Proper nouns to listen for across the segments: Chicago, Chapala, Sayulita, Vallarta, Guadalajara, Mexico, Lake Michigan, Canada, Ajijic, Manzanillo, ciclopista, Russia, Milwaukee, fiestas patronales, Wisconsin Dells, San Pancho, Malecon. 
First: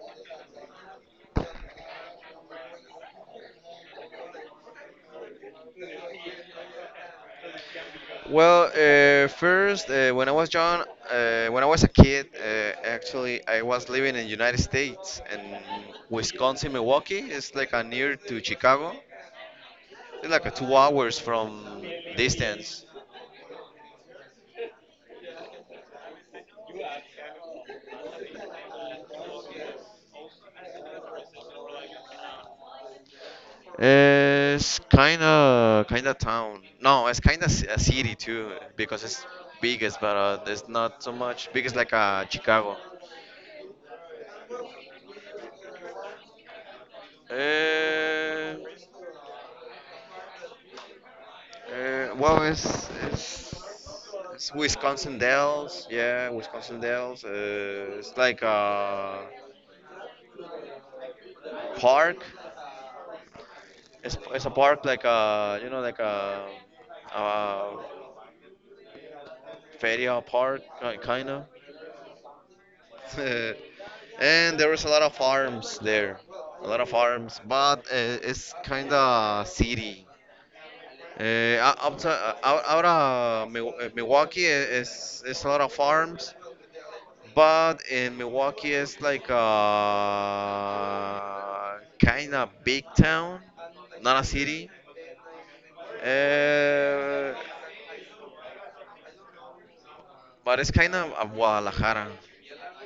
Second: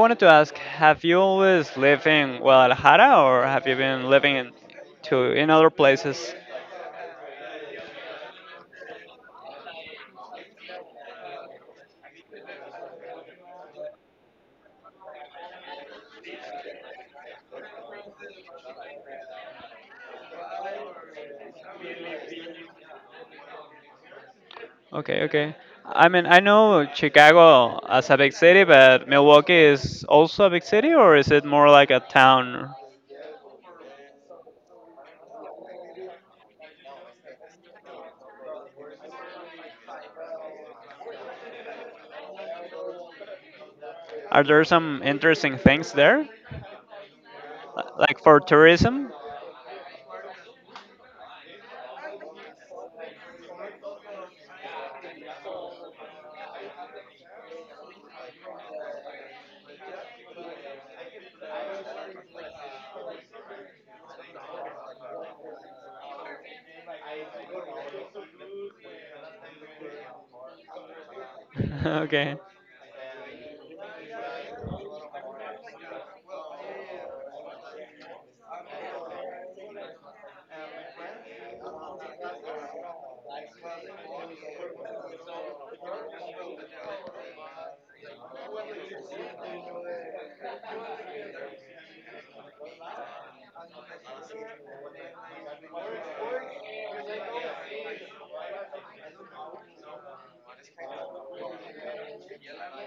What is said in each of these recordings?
wanted to ask, have you always lived in Guadalajara or have you been living in to in other places? When I was young, when I was a kid, actually, I was living in United States and Wisconsin, Milwaukee. It's like a near to Chicago. It's like a 2 hours from distance. Okay, okay. I mean, I know Chicago as a big city, but Milwaukee is also a big city, or is it more like a town? It's kind of town. No, it's kind of a city too because it's biggest, but it's not so much big. It's like Chicago. Are there some interesting things there, like for Uh, tourism? Uh, well, it's, it's it's Wisconsin Dells, yeah, Wisconsin Dells. It's like a park. It's a park like a feria park kind of. Okay. And there is a lot of farms there, a lot of farms, but it's kind of city. Out of Milwaukee it's a lot of farms. But in Milwaukee, it's like a kind of big town, not a city. Uh, but it's kind of a Guadalajara,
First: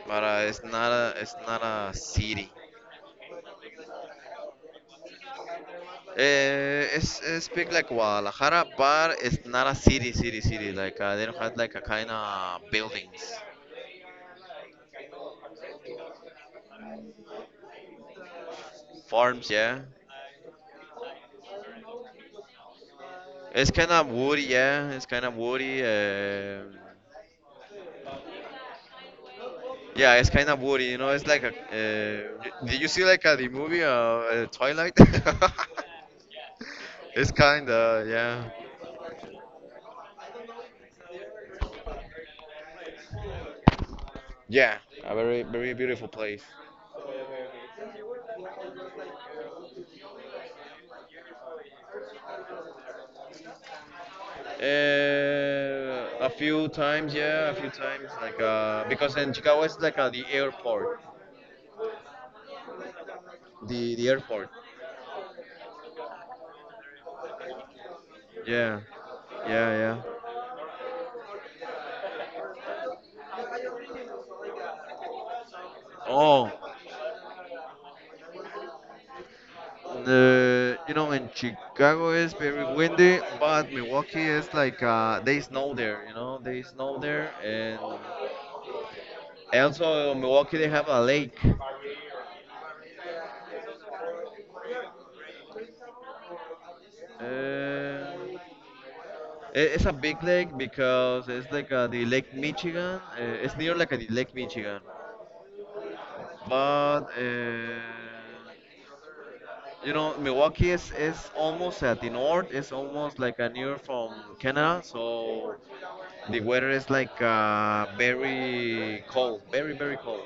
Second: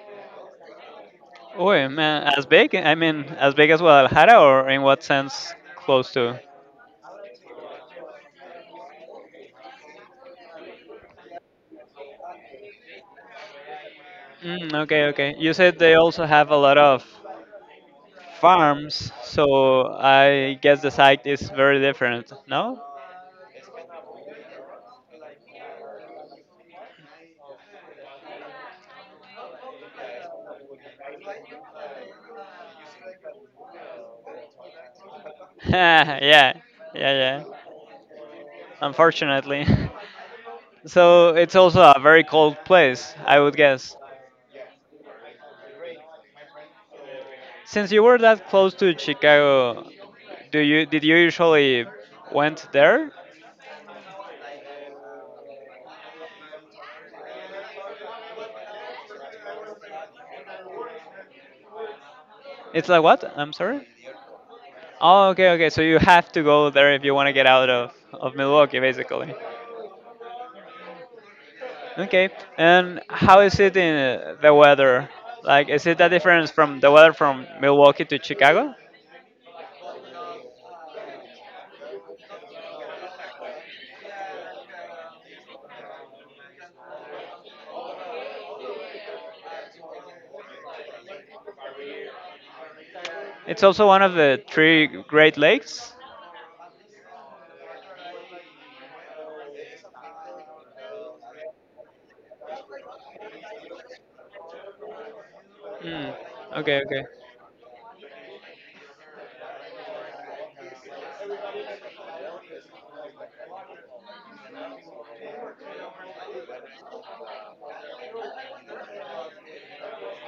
but it's not Oh, a man, as city. big? I mean, as big as Guadalajara, or in what sense close to? It's big like Guadalajara, but it's not a city. Like they don't have like a kind of buildings, Mm, okay, okay. You said they also have a lot of farms, farms, yeah. so I guess the site is very different, no? It's kind of woody, yeah. It's kind of woody. Yeah, it's kind of woody. You know, it's like a. Did you see like a, the movie Twilight? Yeah, yeah, It's yeah, kind of yeah, unfortunately. So it's also a very cold place, I would guess. yeah, a very beautiful place. Since you were that close to Chicago, do you did you usually went there? A few times, yeah, a few times. Like because in Chicago it's like the airport, It's like what? I'm sorry? the airport. Oh, okay, okay. So you have to go there if you want to get out of Milwaukee, Yeah, basically. yeah, yeah. Okay, and how is it in the weather? Like, is it a difference Oh, from the weather from Milwaukee to Chicago? the you know in Chicago is very windy, but Milwaukee is like they snow there. You know, they snow there and. Also, in Milwaukee they have a lake. It's also one of the three Great Lakes. It's a big lake because it's like the Lake Michigan. It's near like the Lake Michigan, Mm. Okay, okay. but you know Milwaukee is almost at the north. It's almost like a near from Canada, so the weather is like very cold, very cold.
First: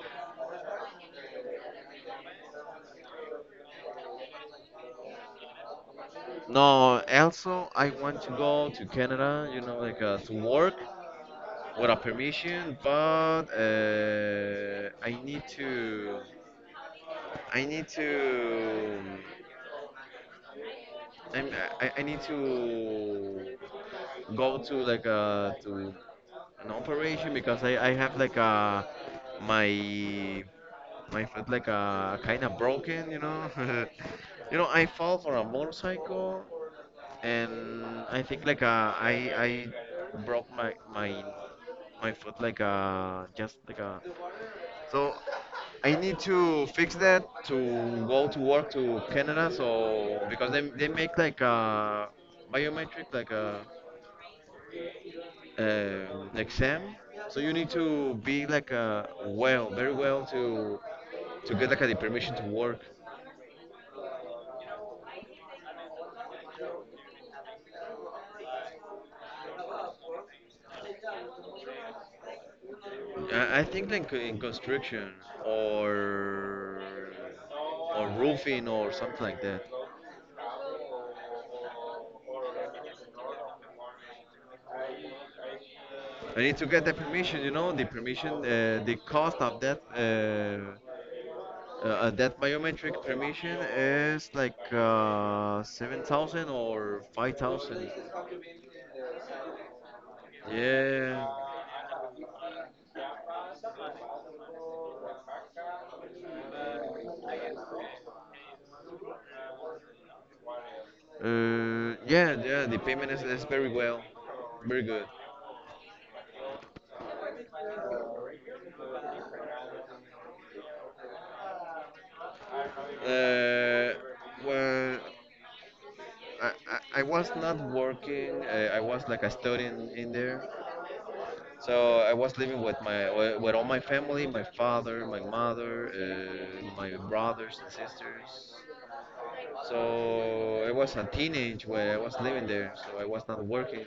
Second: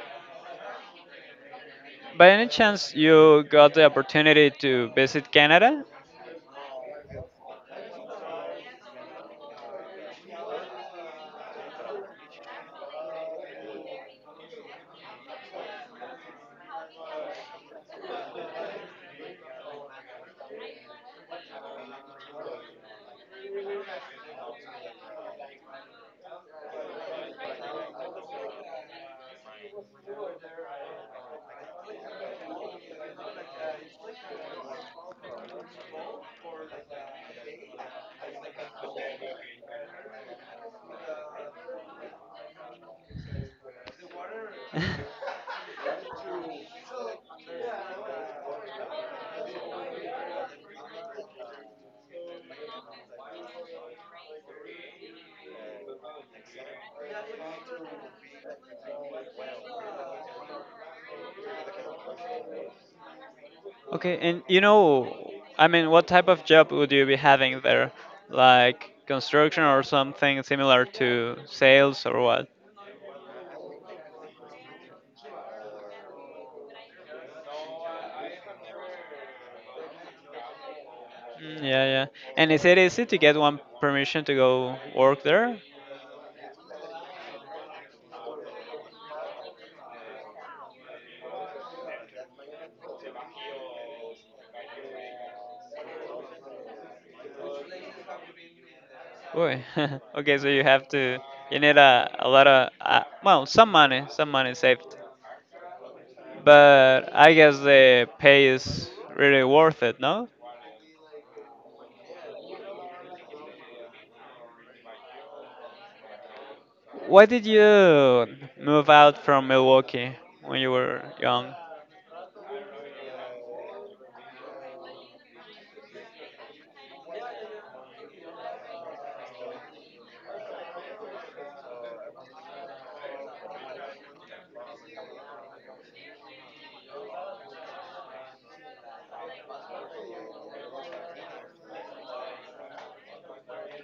By any chance, you got the opportunity to visit Canada? No, also I want to go to Canada. You know, like to work without permission, but I need to. I need to. I'm, I need to go to like a to an operation because I have like a my my foot like a kind of broken you know. You know I fall for a motorcycle and I think like a I broke my my foot like a just like a. So I need to fix that to go to work to Canada. So because they make like a biometric like a exam. So you need to be like a well, very well to get like a the permission to work. Okay, and I mean, what type of job would you be having there? Like construction or something similar to sales or what? I think like in construction or roofing or something like that. Mm, yeah, yeah. And is it easy to get one permission to go work there? I need to get the permission, you know, the permission, the cost of that. That biometric permission is like 7,000 or 5,000. Boy, okay, so Yeah. you need a lot of, well, some money saved. But I guess the pay is really worth it, no? Yeah, the payment is very well, very good. Why did you move out from Milwaukee when you were young? Uh, well, I was not working. I was like a student in there, so I was living with my with all my family, my father, my mother, my brothers and sisters. So I was a teenage where I was living there, so I was not working.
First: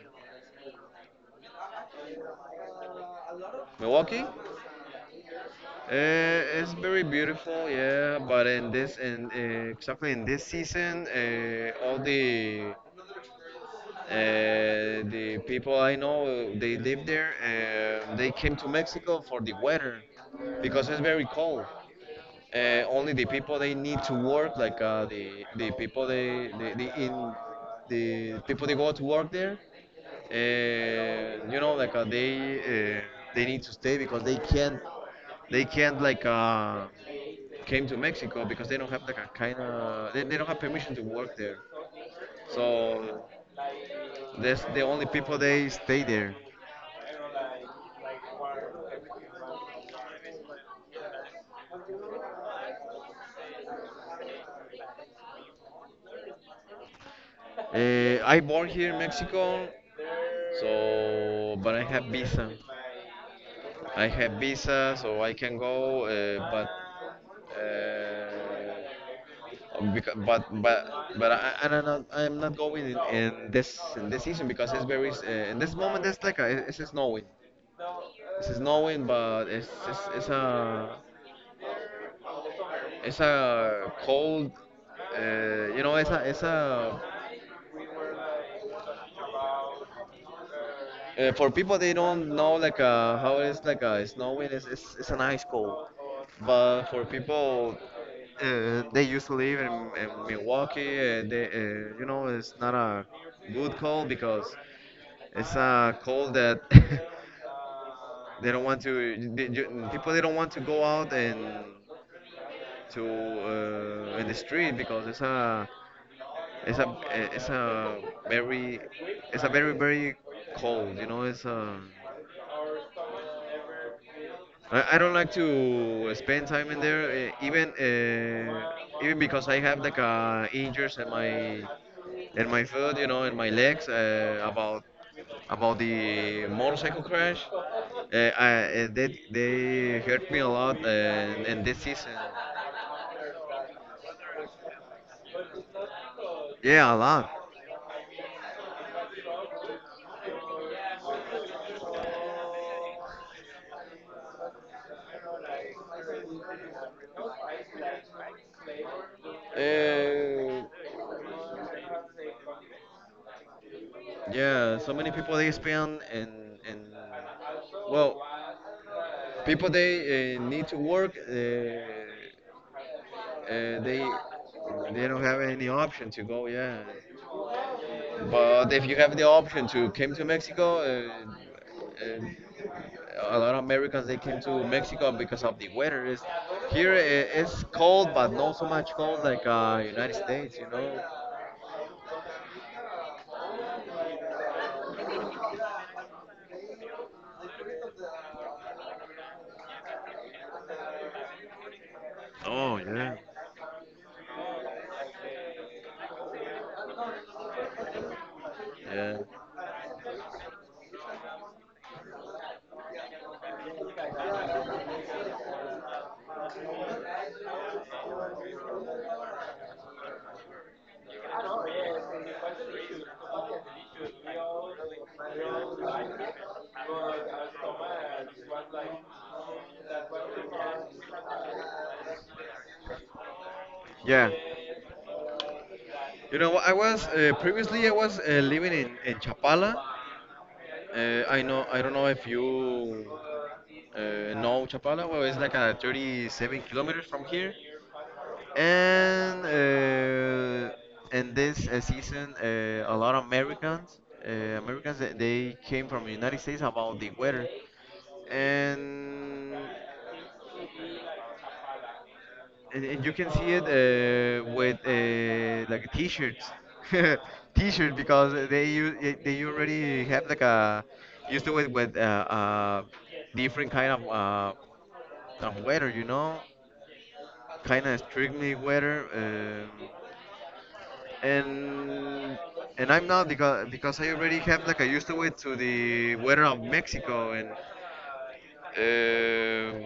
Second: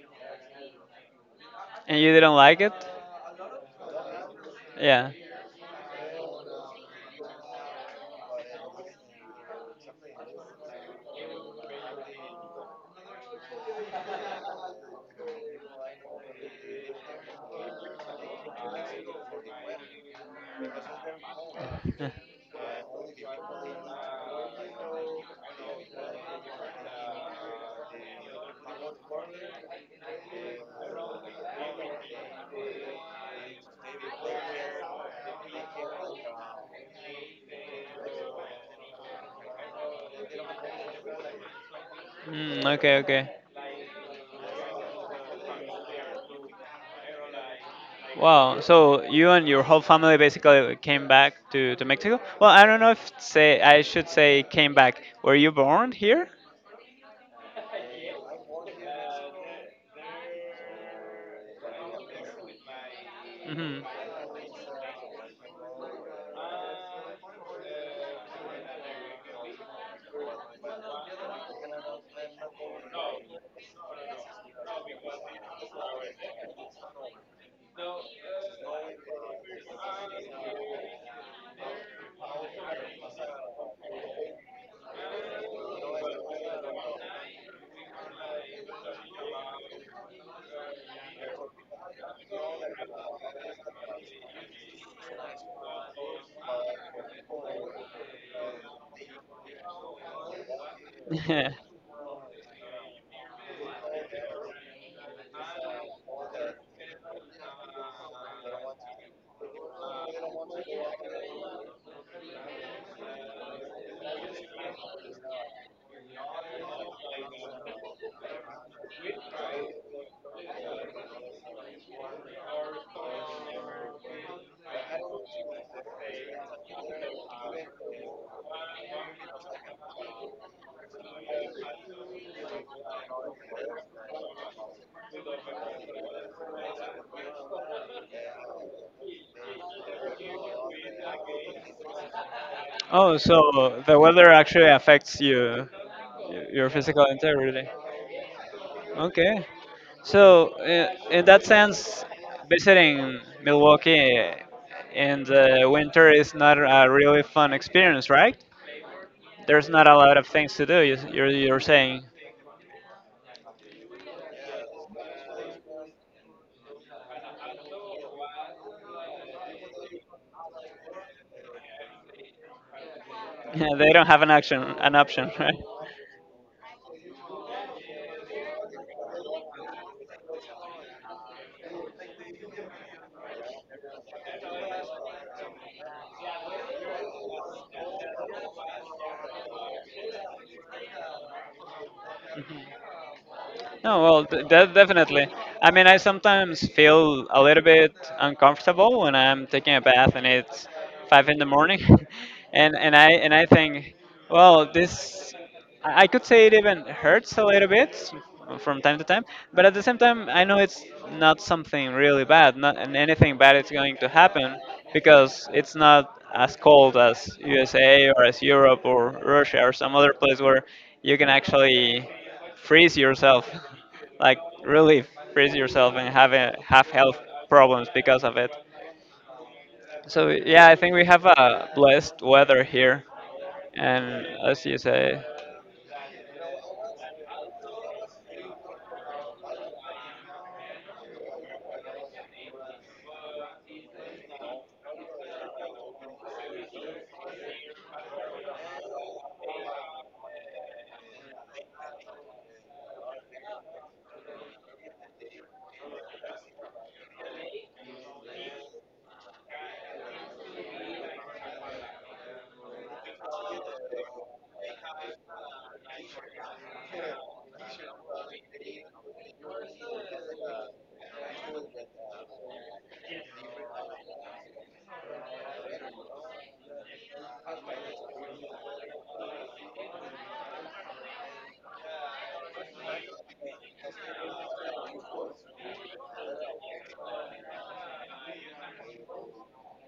And you didn't like it? Milwaukee, Yeah. It's very beautiful, yeah. But in this, in exactly in this season, all the people I know, they live there. They came to Mexico for the weather because it's very cold. Uh, Only the people they need to work, like the people they the people they go to work there. You know, like they need to stay because they can't like came to Mexico because they don't have like a kind of they don't have permission to work there. Mm, okay, okay. So that's the only people they stay there. Wow, so you and your whole family basically came back to Mexico? Well, I don't know if say I should say came back. Were you born here? I born here in Mexico, so but I have visa. Hmm. I have visa, so I can go. But uh, because, But I don't know. I'm not going in this season because it's very in this moment. It's like a, it's snowing. It's snowing, but it's a cold. You know, it's a for people they don't know like how it is like snowing it's an ice cold, but for people they used to live in Milwaukee, they you know it's not a good cold because it's a cold that they don't want to people they don't want to go out and to in the street because it's a very very cold you know it's a. I don't like to spend time in there, eh, even because I have like injuries in my foot, you know, in my legs about the motorcycle crash. They hurt me a lot in this season. Oh, so the weather actually affects you, your Yeah, a physical lot. integrity. Okay. So, in that sense, visiting Milwaukee in the winter is not a really fun experience, right? There's not a lot of things to Uh, do, you're saying. yeah, so many people they spend and well. people they need to work. Uh, Yeah, they they don't have an action, an they don't option, have right? any option to go. Yeah, but if you have the option to come to Mexico, uh, a lot of Americans they came to Mexico because of the weather. Is here it's cold, but not so much cold like United States. You know. No, well, definitely. I mean, I sometimes feel a little bit uncomfortable when I'm taking a bath and it's 5 in the morning. and Oh and I yeah, and I think, well, this I could say it even hurts a little bit from time to yeah, time, but at the same time, I know it's not something really bad, not and anything bad is going to happen, because it's not as cold as USA or as Europe or Russia or some other place where you can actually freeze yourself, like really freeze yourself, and have have health problems because of it. So yeah, I think we have a blessed weather here, and yeah. as you say. You know, I was previously I was living in Chapala. I know. I don't know if you know Chapala. Well, it's like 37 kilometers from here. And in this season, a lot of Americans, uh, Americans, they came from the United States about the weather. And and you can see it with like t-shirts t-shirts because they they already have like a used to it with uh, different kind of weather, you know, kind of strictly weather. And and I'm not because I already have like I used to it to the weather of Mexico. And um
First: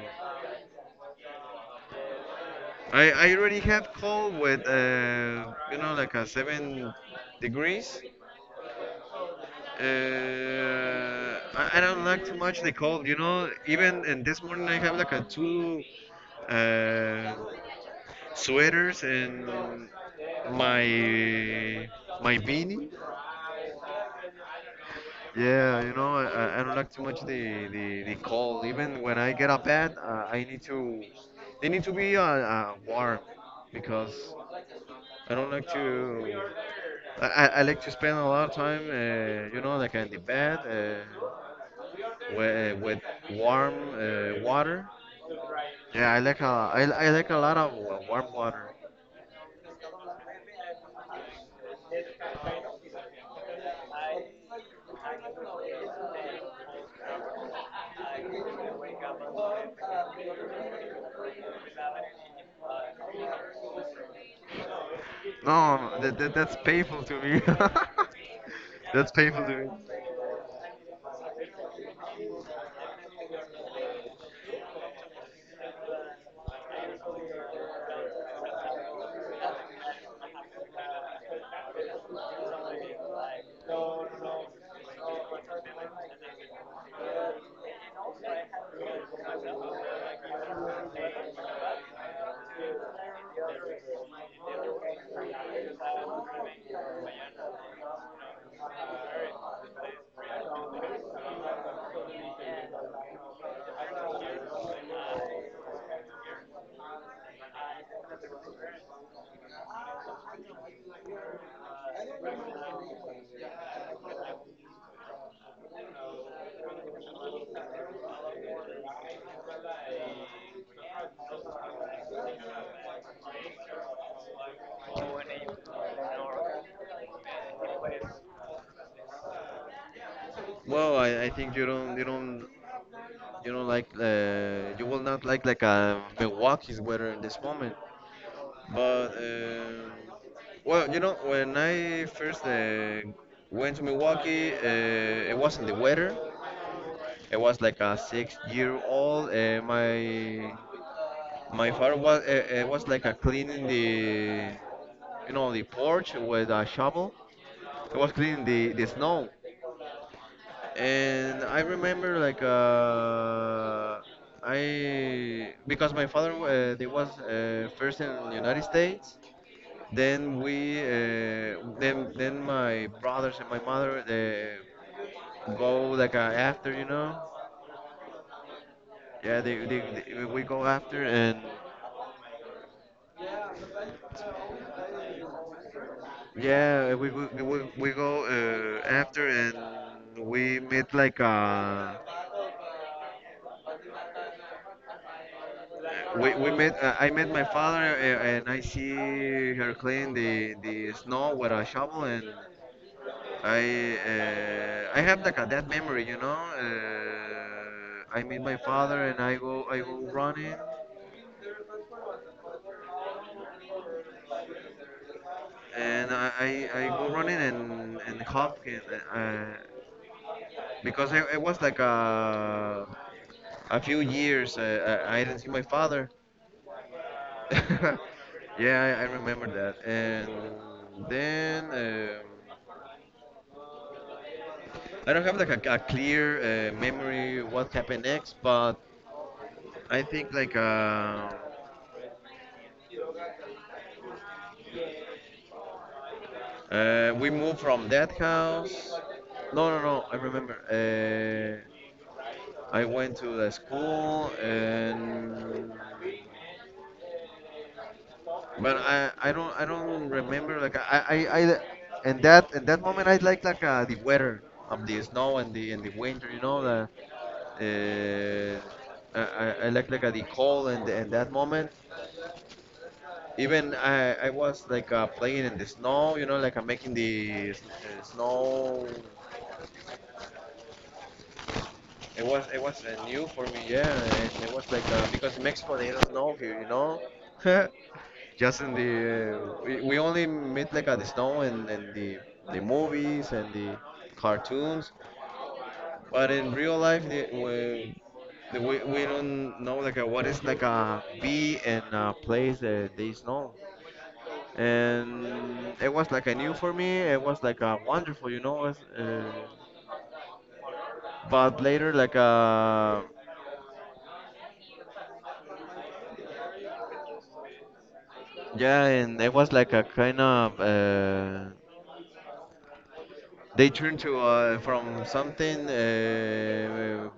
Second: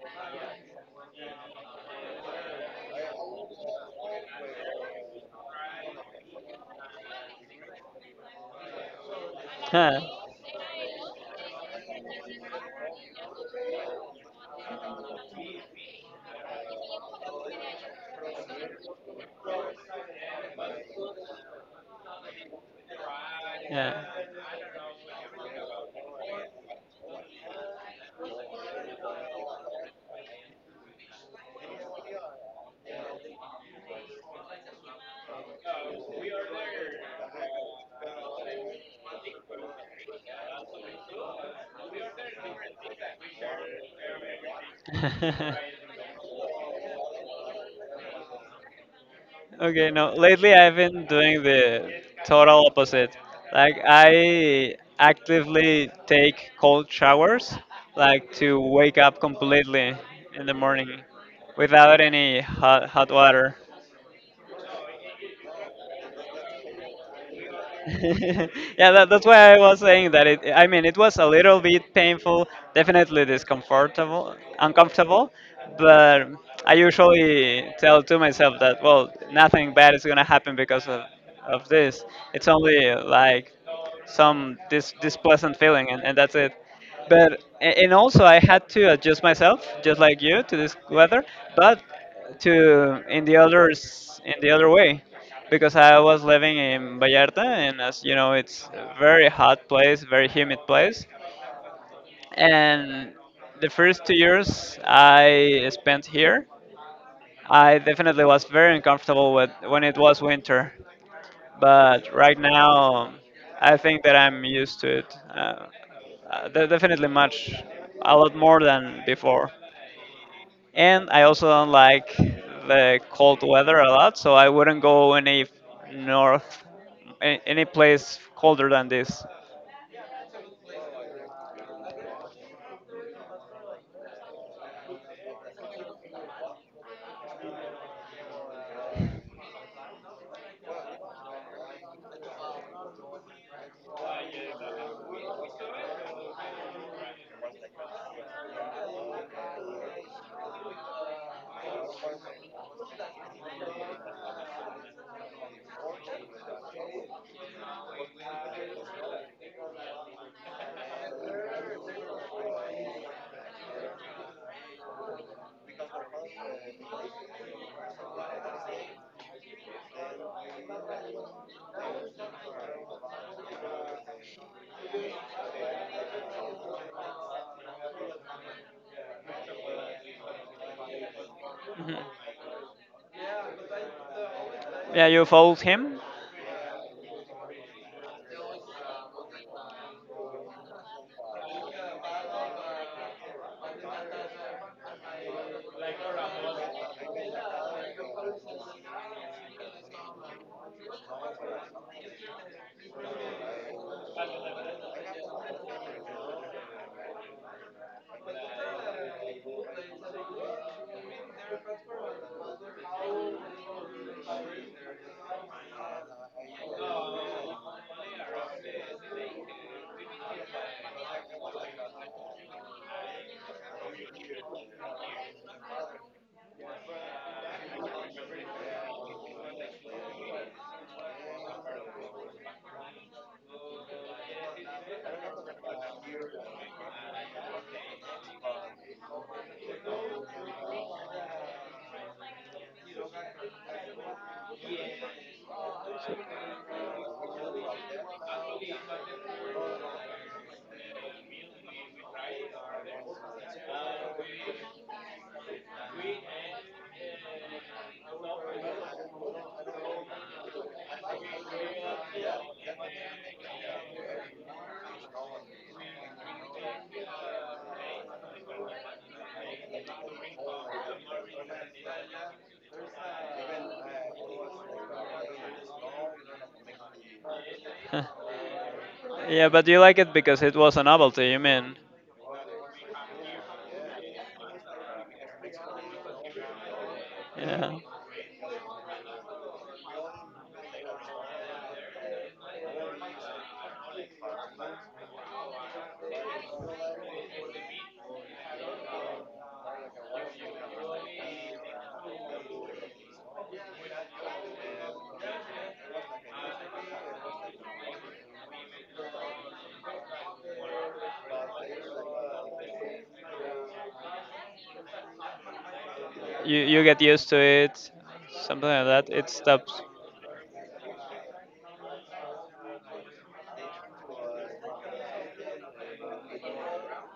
I already had cold with you know like a 7 degrees. Yeah. I don't like too much the cold. You know, even and this morning I have like a two uh, sweaters and my my beanie. Yeah, you know, I don't like too much the cold. Even when I get up bed, they need to be warm because I don't like to. I like to spend a lot of time, you know, like in the bed, with warm water. Yeah, I like a, I like a lot of warm water. Okay. No, lately I've been doing the total opposite, like I actively take cold showers, like to wake up completely in the morning without any hot water. No, no, that's painful to me. Yeah, that, That's that's painful why to I me. was saying that. I mean, it was a little bit painful, definitely discomfortable, uncomfortable. But I usually tell to myself that, well, nothing bad is gonna happen because of this. It's only like some this this pleasant feeling, and that's it. But and also I had to adjust myself just like you to this weather, but to in the others in the other way, because I was living in Vallarta, and as you know, it's a very hot place, very humid place. And the first 2 years I spent here, I definitely was very uncomfortable with when it was winter, but right now I think that I'm used to it. Definitely much, a lot more than before. And I also don't like the cold weather a lot, so I wouldn't go any north, any place colder than this. Well, I think you don't you don't like you will not like like Milwaukee's weather in this moment. But um, you know, when I first went to Milwaukee, it wasn't the weather. It was like a six-year-old. My my father was it was like a cleaning the you know the porch with a shovel. It was cleaning the snow, and I remember like I because my father they was first in the United States. Then then my brothers and my mother they go like after, you know. Yeah, they we go after and Mhm. Yeah, you followed him? yeah, we go after and we met like we met I met my father and I see her clean the snow with a shovel. And I have like a dead memory, you know. I meet my father and I go running, and I go running and hop in, uh, uh, because I was like a few years I didn't see my father. Yeah, I remember that. And then I don't have like a clear memory what happened next, but I think like. We moved from that house. No, no, no. I remember. I went to the school and, but I don't remember. Like in that moment, I like the weather of the snow and the winter. You know the. Uh, I like the cold and that moment. Even I was like playing in the snow, you know, like I'm making the Huh. snow. Yeah, but you like it because it was a novelty, you mean? It was new for me, yeah. And it was like because Mexico they don't know here, you know. Yeah. Just in the we only meet like at the snow and the movies and the cartoons, but in real life we don't know like what is like a be and a place that they snow, and it was like a new for me. It was like a wonderful, you know. It was, but later like You get used to it, something Yeah, like that, and it it was like a stops. kind of they turned to from something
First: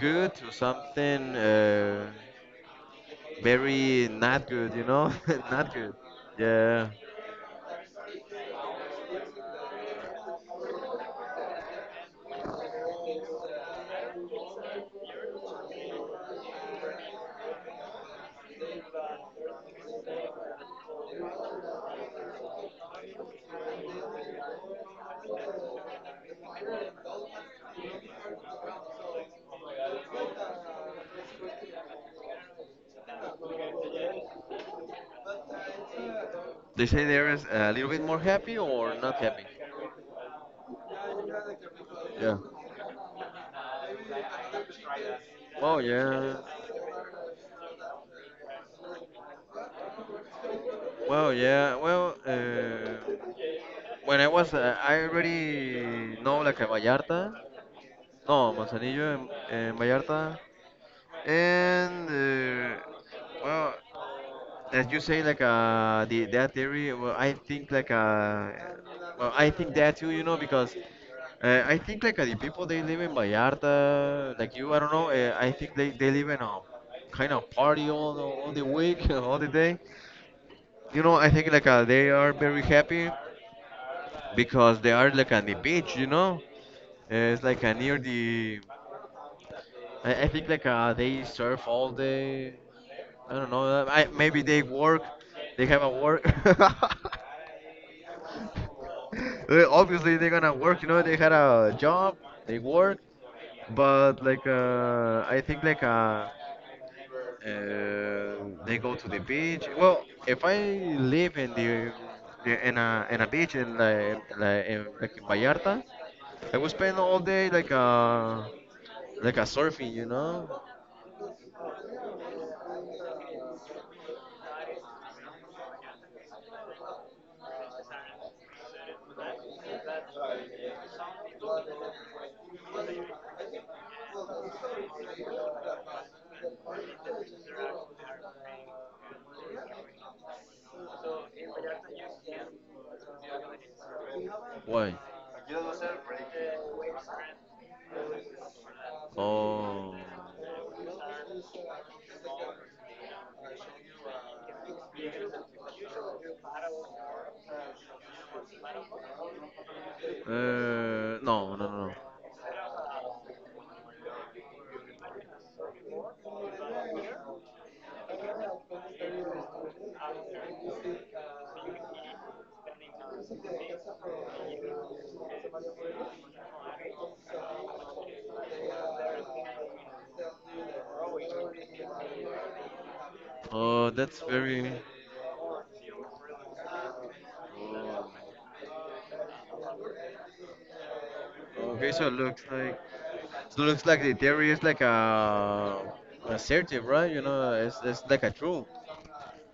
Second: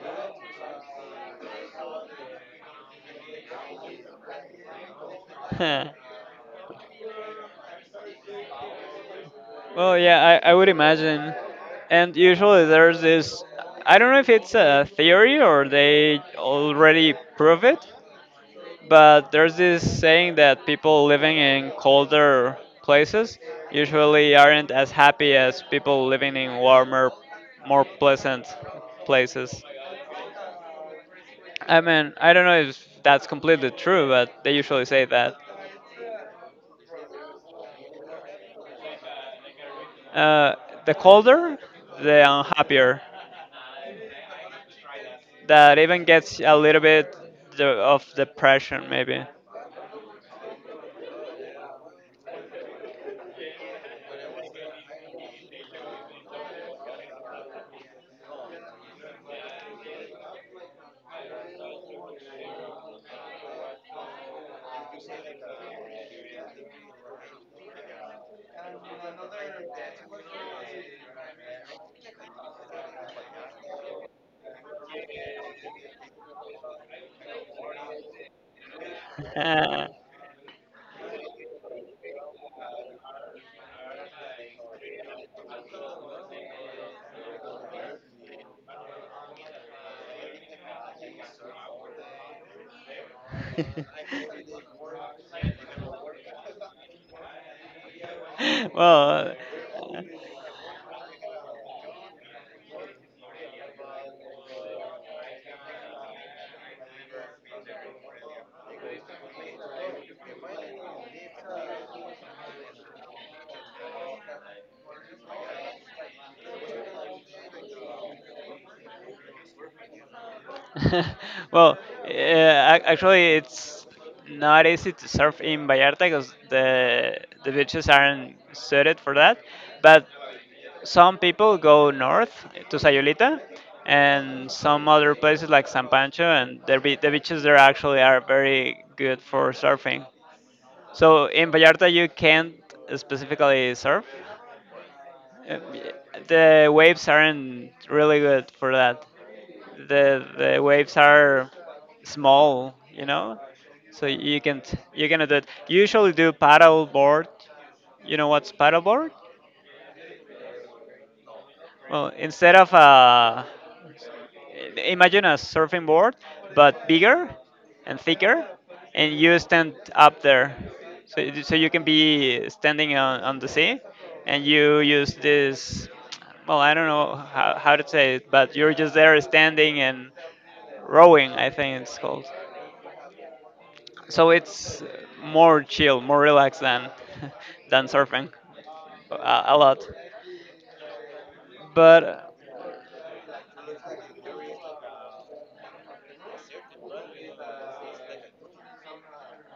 good to something very not good, you know, not good. Yeah, Well, yeah, I would imagine. And usually there's this I don't know if it's a theory or they already prove it, but there's this saying that people living in colder places usually aren't as happy as people living in warmer, more pleasant places. I mean, I don't know if that's completely true, but they usually say that. they say there is a little bit more happy or not happy. Uh, the colder, the Yeah. unhappier. Oh That even yeah. gets a little bit of depression maybe. Well, yeah. Well, when I was, I already know like a Vallarta. No, Manzanillo and Vallarta. And well, as you say, like the that theory. Well, I think like well, I think that too. You know, because I think like the people they live in Vallarta, like you, I don't know. I think they live in a kind of party all the week, all the day. You know, I think like they are very happy because they are like on the beach. You know, it's like near the. I think like they surf all day I don't know. I, maybe they work. They have a work. Well. Obviously, they're gonna work. You know, they had a job. They work. But like, I think like uh, they go to the beach. Well, if I live in in a beach in like in Vallarta, I would spend all day like like a surfing. You know. Well, actually, it's not easy to surf in Vallarta because the beaches aren't suited for that, but some people go north to Sayulita and some other places like San Pancho, and the beaches there actually are very good for surfing. So in Vallarta you can't specifically surf. Why? Uh, the waves aren't really good for that. Oh, The waves are small, so you're gonna do it. You usually do paddle board. You know what's paddle board? uh, no. Well, instead of a imagine a surfing board but bigger and thicker, and you stand up there, so, so you can be standing on the sea, and you use this, well, I don't know how to say it, but you're just there standing and rowing, I think it's called. Oh, that's So very. it's more chill, more relaxed than than surfing a, a lot. Okay, But so it looks like the theory is like a assertive, right? You know, it's like a true,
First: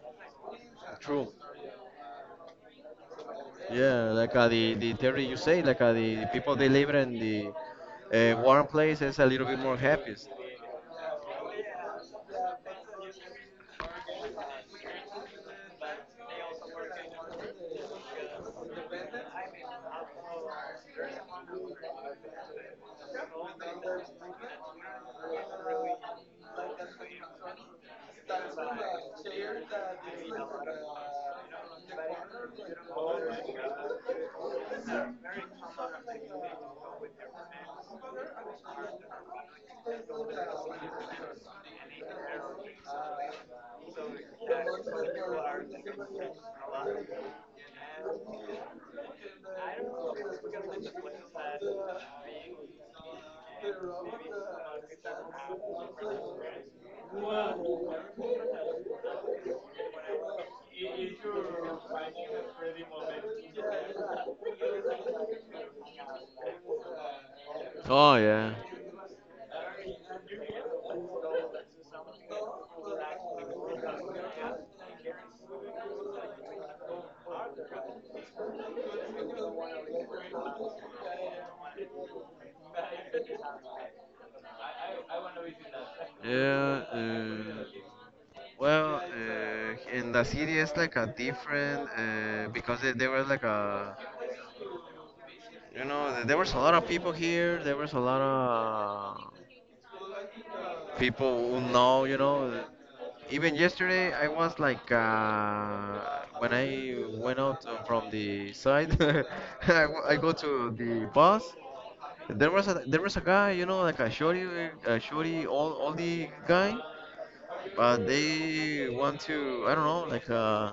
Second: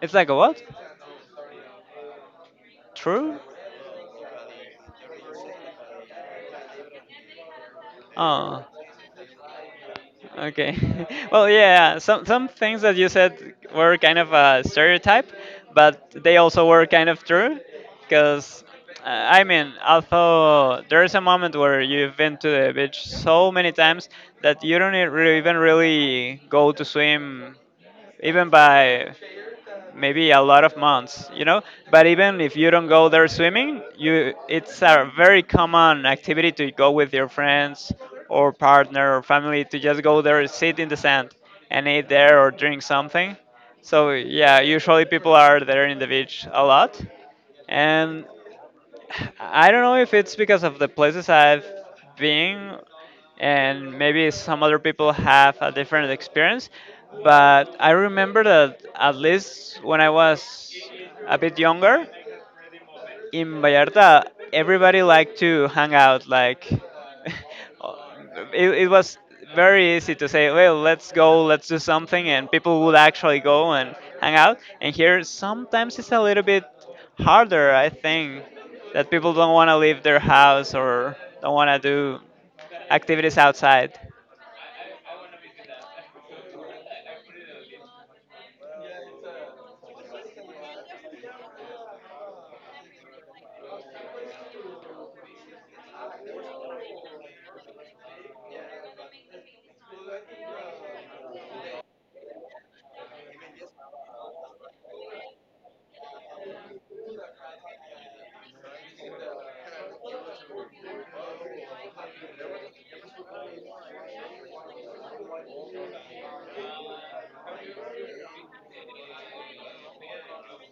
it's like a what? true. True. Yeah, like the theory you say, like the people they live in the Oh. warm place is a little bit more happy. Okay. Well, yeah, yeah. Some things that you said were kind of a stereotype, but they also were kind of true, because I mean, although there is a moment where you've been to the beach so many times that you don't even really go to swim, even by maybe a lot of months, but even if you don't go there swimming, you it's a very common activity to go with your friends or partner or family to just go there, sit in the sand and eat there or drink something. So yeah, usually people are there in the beach a lot, and I don't know if it's because of the places I've been, and maybe some other people have a different experience, but I remember that at least when I was a bit younger, in Vallarta, everybody liked to hang out. Like, it, Oh yeah, it was very easy to say, well, let's go, let's do something, and people would actually go and hang out. And here, sometimes it's a little bit harder, I think, that people don't want to leave their house or don't want to do activities outside. yeah. Uh, well, in the city it's like a different because it, there was like a you know there was a lot of people here. There was a lot of people who know you know. Even yesterday I was like when I went out from the side, I, I go to the bus. There was a guy you know like a shorty all guy, but they want to I don't know like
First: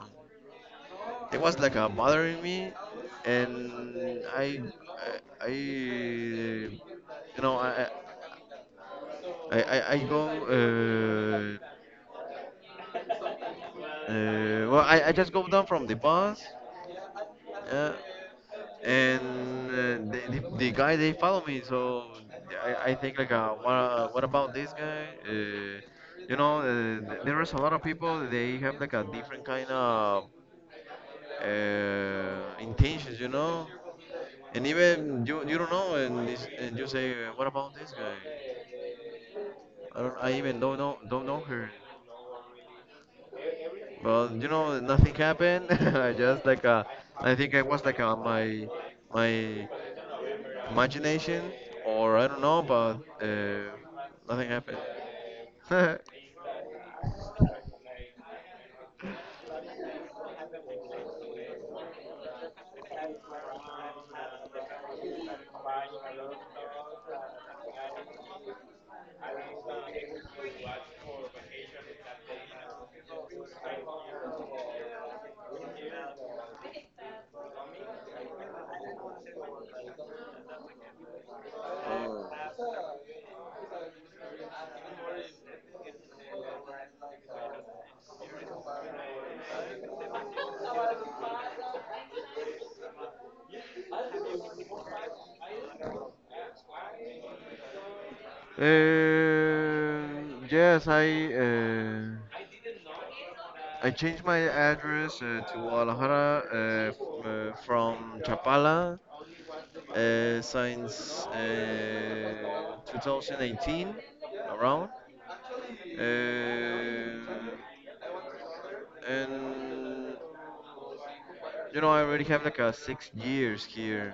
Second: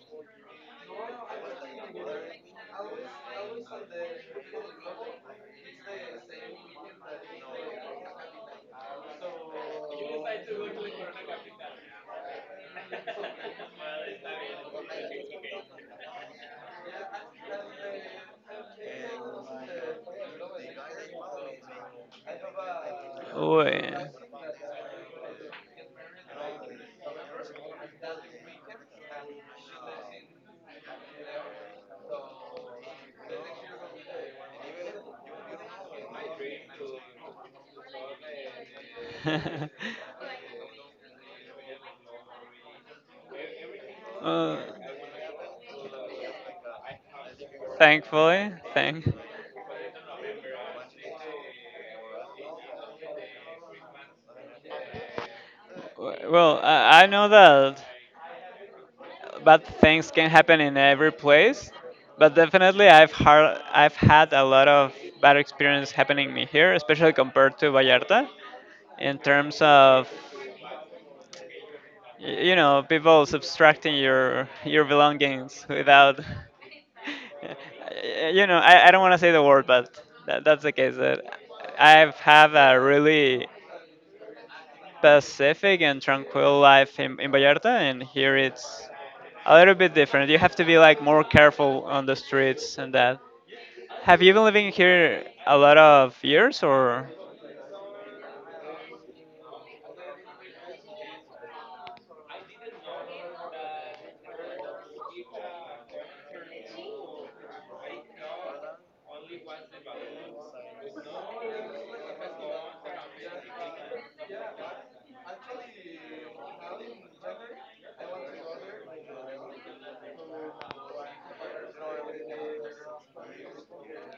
there was like a mother in me, and I you know, I go. Uh, well, I just go down from the bus, yeah, and the guy they follow me. So I think like, uh, Uy. what, what about this guy? You know, there is a lot of people. They have like a different kind of intentions, you know. And even you don't know, and it's, and you say, what about this guy? I don't. I even don't know her. But you uh, know, nothing happened. I just like I think I was like Thankfully, my thank. my imagination, or I don't know, but nothing happened. Well, I know that bad things can happen in every place, but definitely I've had a lot of bad experience happening me here, especially compared to Vallarta, in terms of people subtracting your belongings without you know, I don't want to say the word, but that's the case. That I've had a really pacific and tranquil life in Vallarta, and here it's a little bit different. You have to be like more careful on the streets and that. Have you been living here a lot of years, or yes, I changed my address to Guadalajara from Chapala since 2018 around. Um and you know, I already have like a 6 years here.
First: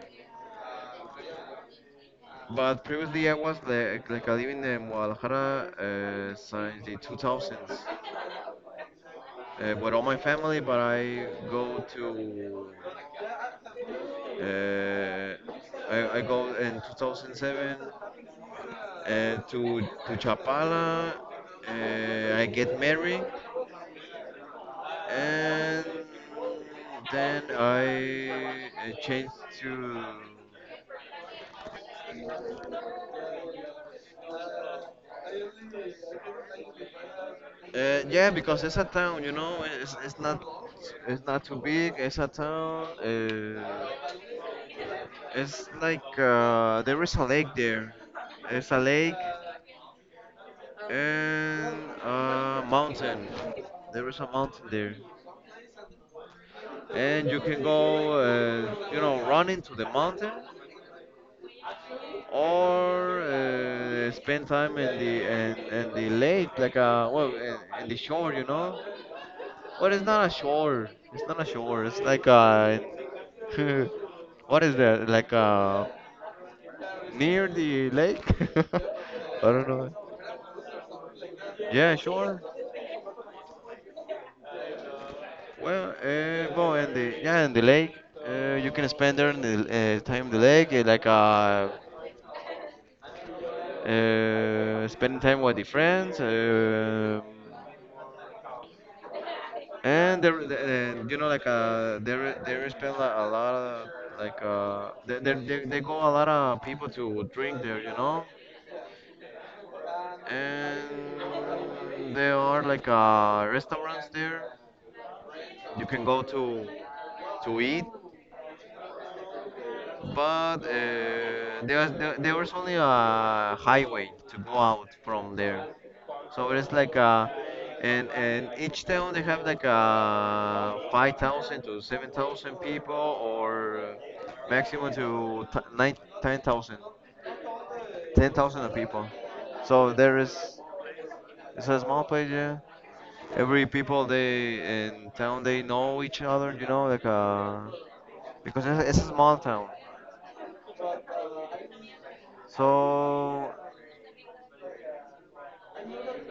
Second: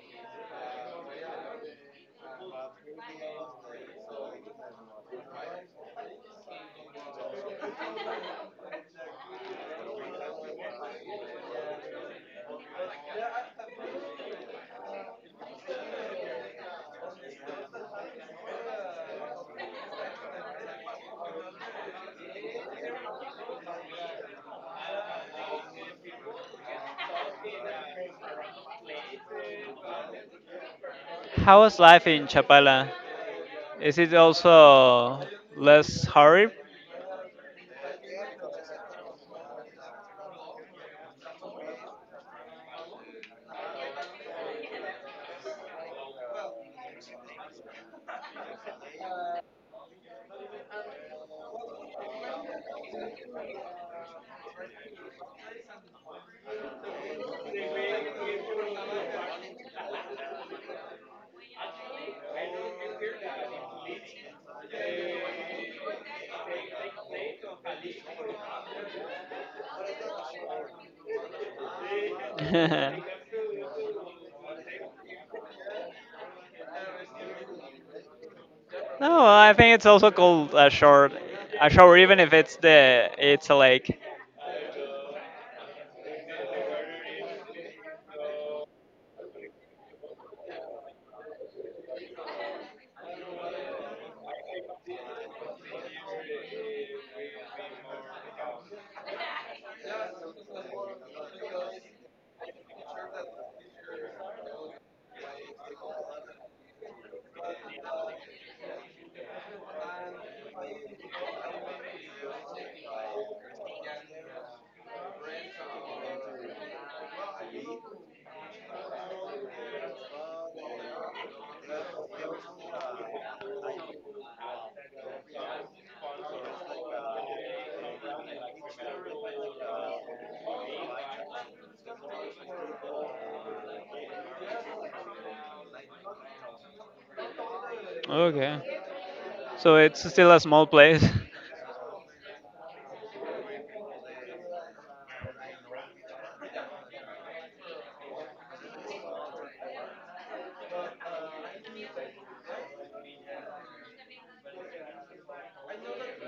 But previously, I was like living in Guadalajara since the 2000s. With all my family, but uh, I go in 2007 to Chapala. I get married, and then I changed to. how is life in Chapala? Is it also less hurry? Uh, yeah, because it's a town, you know. It's not it's not too big. It's a town. It's like there is a lake there. It's a lake and a mountain. There is a mountain there, and you can go, you know, run into the mountain or spend time in in the lake, like a well, in the shore, you know. But it's not a shore. It's not a shore. It's like a No, what is that? Like a near the lake? I I don't think it's know. also called a short, a Yeah, shore, even if sure. It's a lake. Well, well, in the yeah, in the lake, you can spend there in the time in the lake, spending time with the friends, and there, and, you know, like there spend like, a lot of like there go a lot of people to drink there, you know, and there are like restaurants there, you can go to eat but there was only a highway to go out from there. So it's like a, and each town they have like a 5,000 to 7,000 people or maximum to 9, 10,000, 10,000 Okay, of people. so So it's there still a is small place. it's a small place. Yeah. Every people they in town they know each other. You know like because it's a small town. So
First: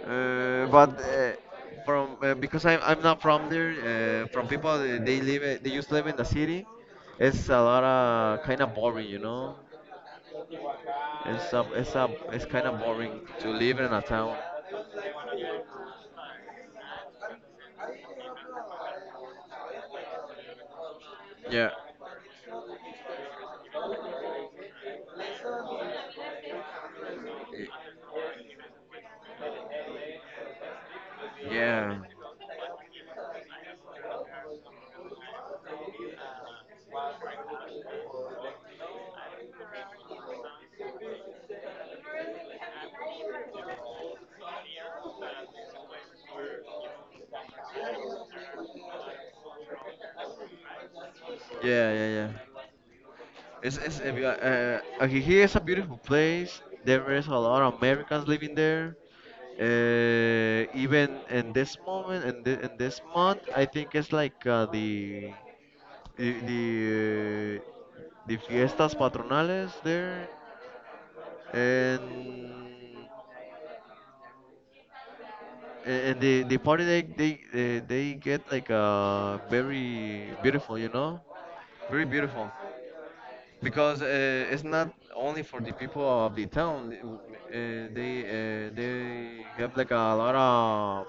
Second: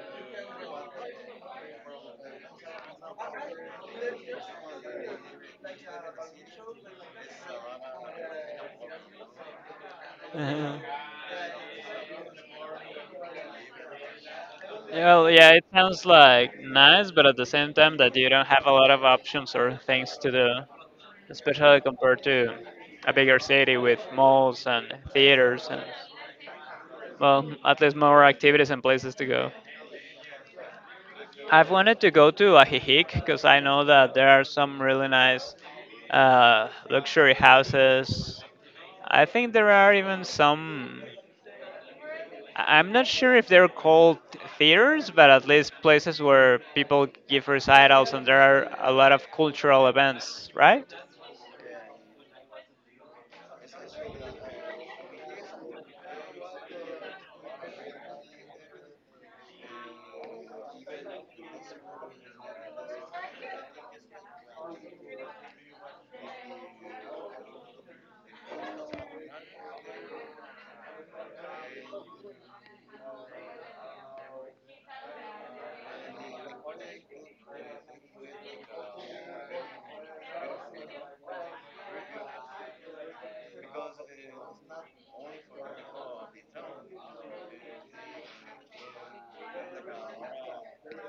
But from because I'm not from there. From people they live they just live in the city. It's a lot of kind of boring, you know. Uh-huh. It's a it's a it's kind of boring to live in a town. Well, yeah, it sounds like nice, but at the same time that you don't have a lot of options or things to do, Yeah, especially compared to a bigger city with malls and theaters and, well, at least more activities and places to go. I've yeah, wanted to go to Ajijic because I know that there are some really nice luxury houses. I think there are even some. I'm not sure if they're called theaters, but at least places where people give recitals, and there are a lot of cultural events, right? Yeah. It's Ajijic is a beautiful place. There is a lot of Americans living there. Even in this moment, in this month, I think it's like the the the fiestas patronales there and and the party they get like a very beautiful you know very beautiful because it's not only for the people of the town they have like a lot of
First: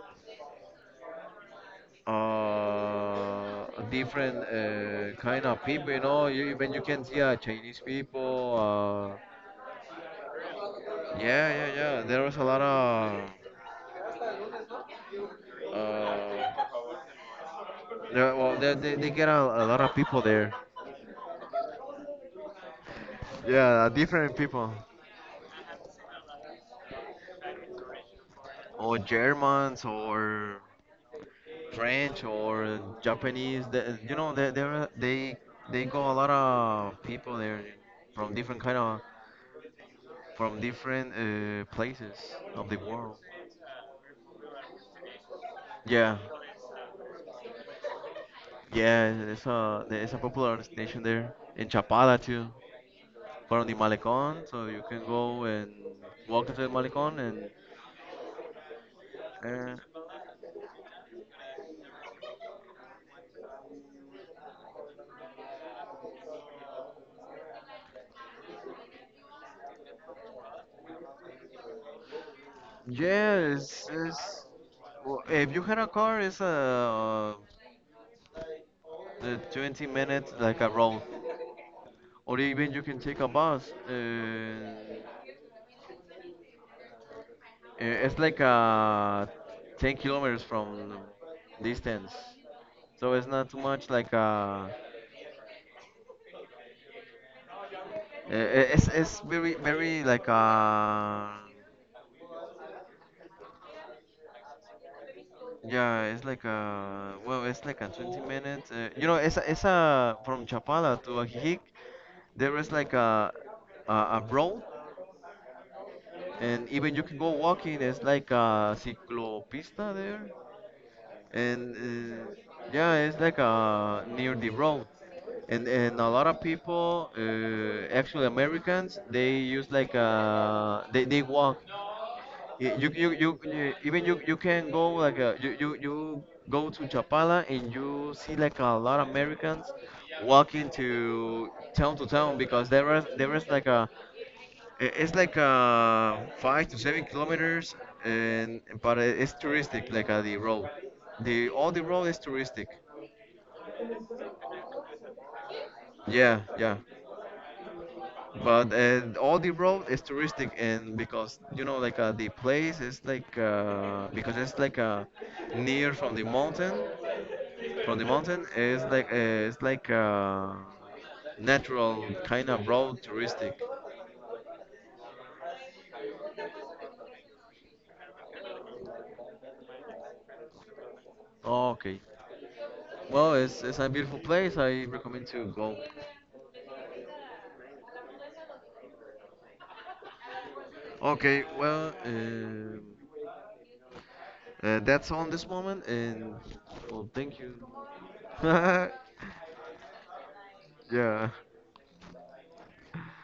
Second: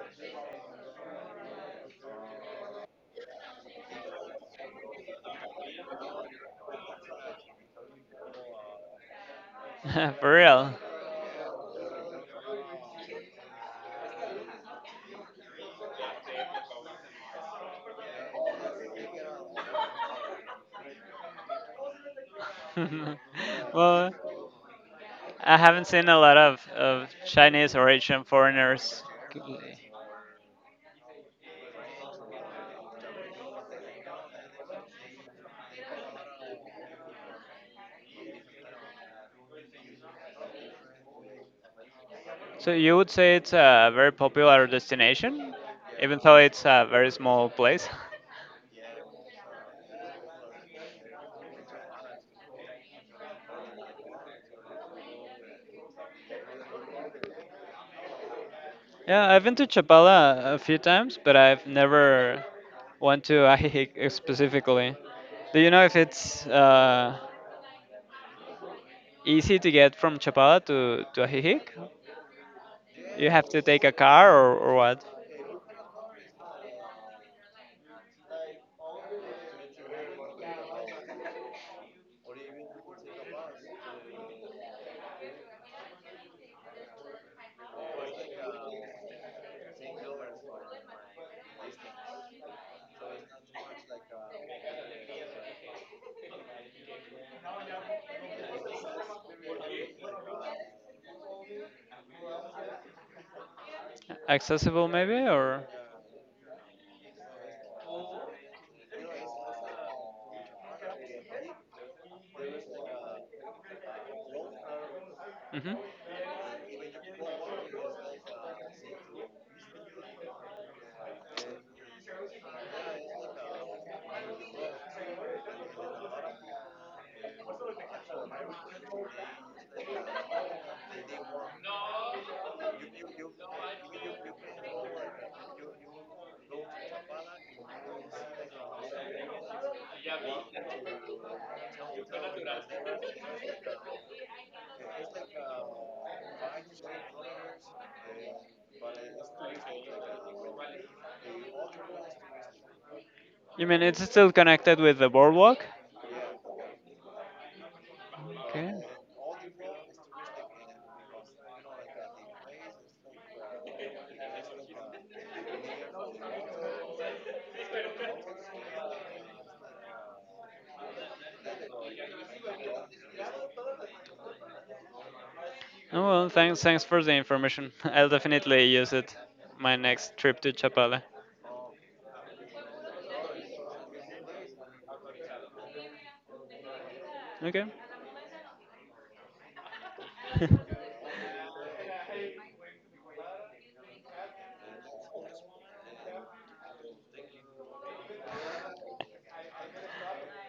different kind of people you know you, even you can see Chinese people For real. yeah, yeah, yeah. There was a lot of. Uh, there, well, they get a lot of people there. Yeah, Well, different people. I haven't seen a lot of Chinese or Asian Or foreigners. Germans, or French, or Japanese. They, you know, they they go a lot of people there from different kind of from different places of So the you would world. say it's a very popular destination, Yeah, even though it's a very small place? yeah. It's a popular destination there in Chapada too. From the Malecon, so you can go and walk into the Malecon and Yeah, I've been to uh, Chapala a few times, but I've never went to Ajijic specifically. Do you know if it's easy to get from Chapala to Ajijic? You yeah, have to take a car it's or what? well, if you had a car, it's a, 20 minutes like a road, or even you can take a bus. It's like 10 kilometers from distance, so it's not too much like it's very very like Accessible maybe or? yeah, it's like a well, it's like a 20 minute. You know, it's a from Chapala to Ajijic. There is like a road, Hmm. and even you can go walking. It's like a ciclopista there, and uh, yeah, it's like a near the road. And a lot of people, actually Americans, they use like they walk. Y- You even you you can go like a, you go to Chapala and you see like a lot of Americans walking to town because there is like a it's like a 5 to 7 kilometers and but it's touristic like the all the road is touristic You mean it's still connected with the boardwalk? yeah yeah. But Okay. and all the road is touristic, and because you know, like the place is like because it's like near from the mountain is like it's like natural kind of road touristic. Oh, well, thanks, thanks for the information. I'll definitely use it my next trip to Chapala. Okay, well, it's a beautiful place. I recommend to go. Okay. Okay, well, that's all this moment, and well, thank you. Yeah.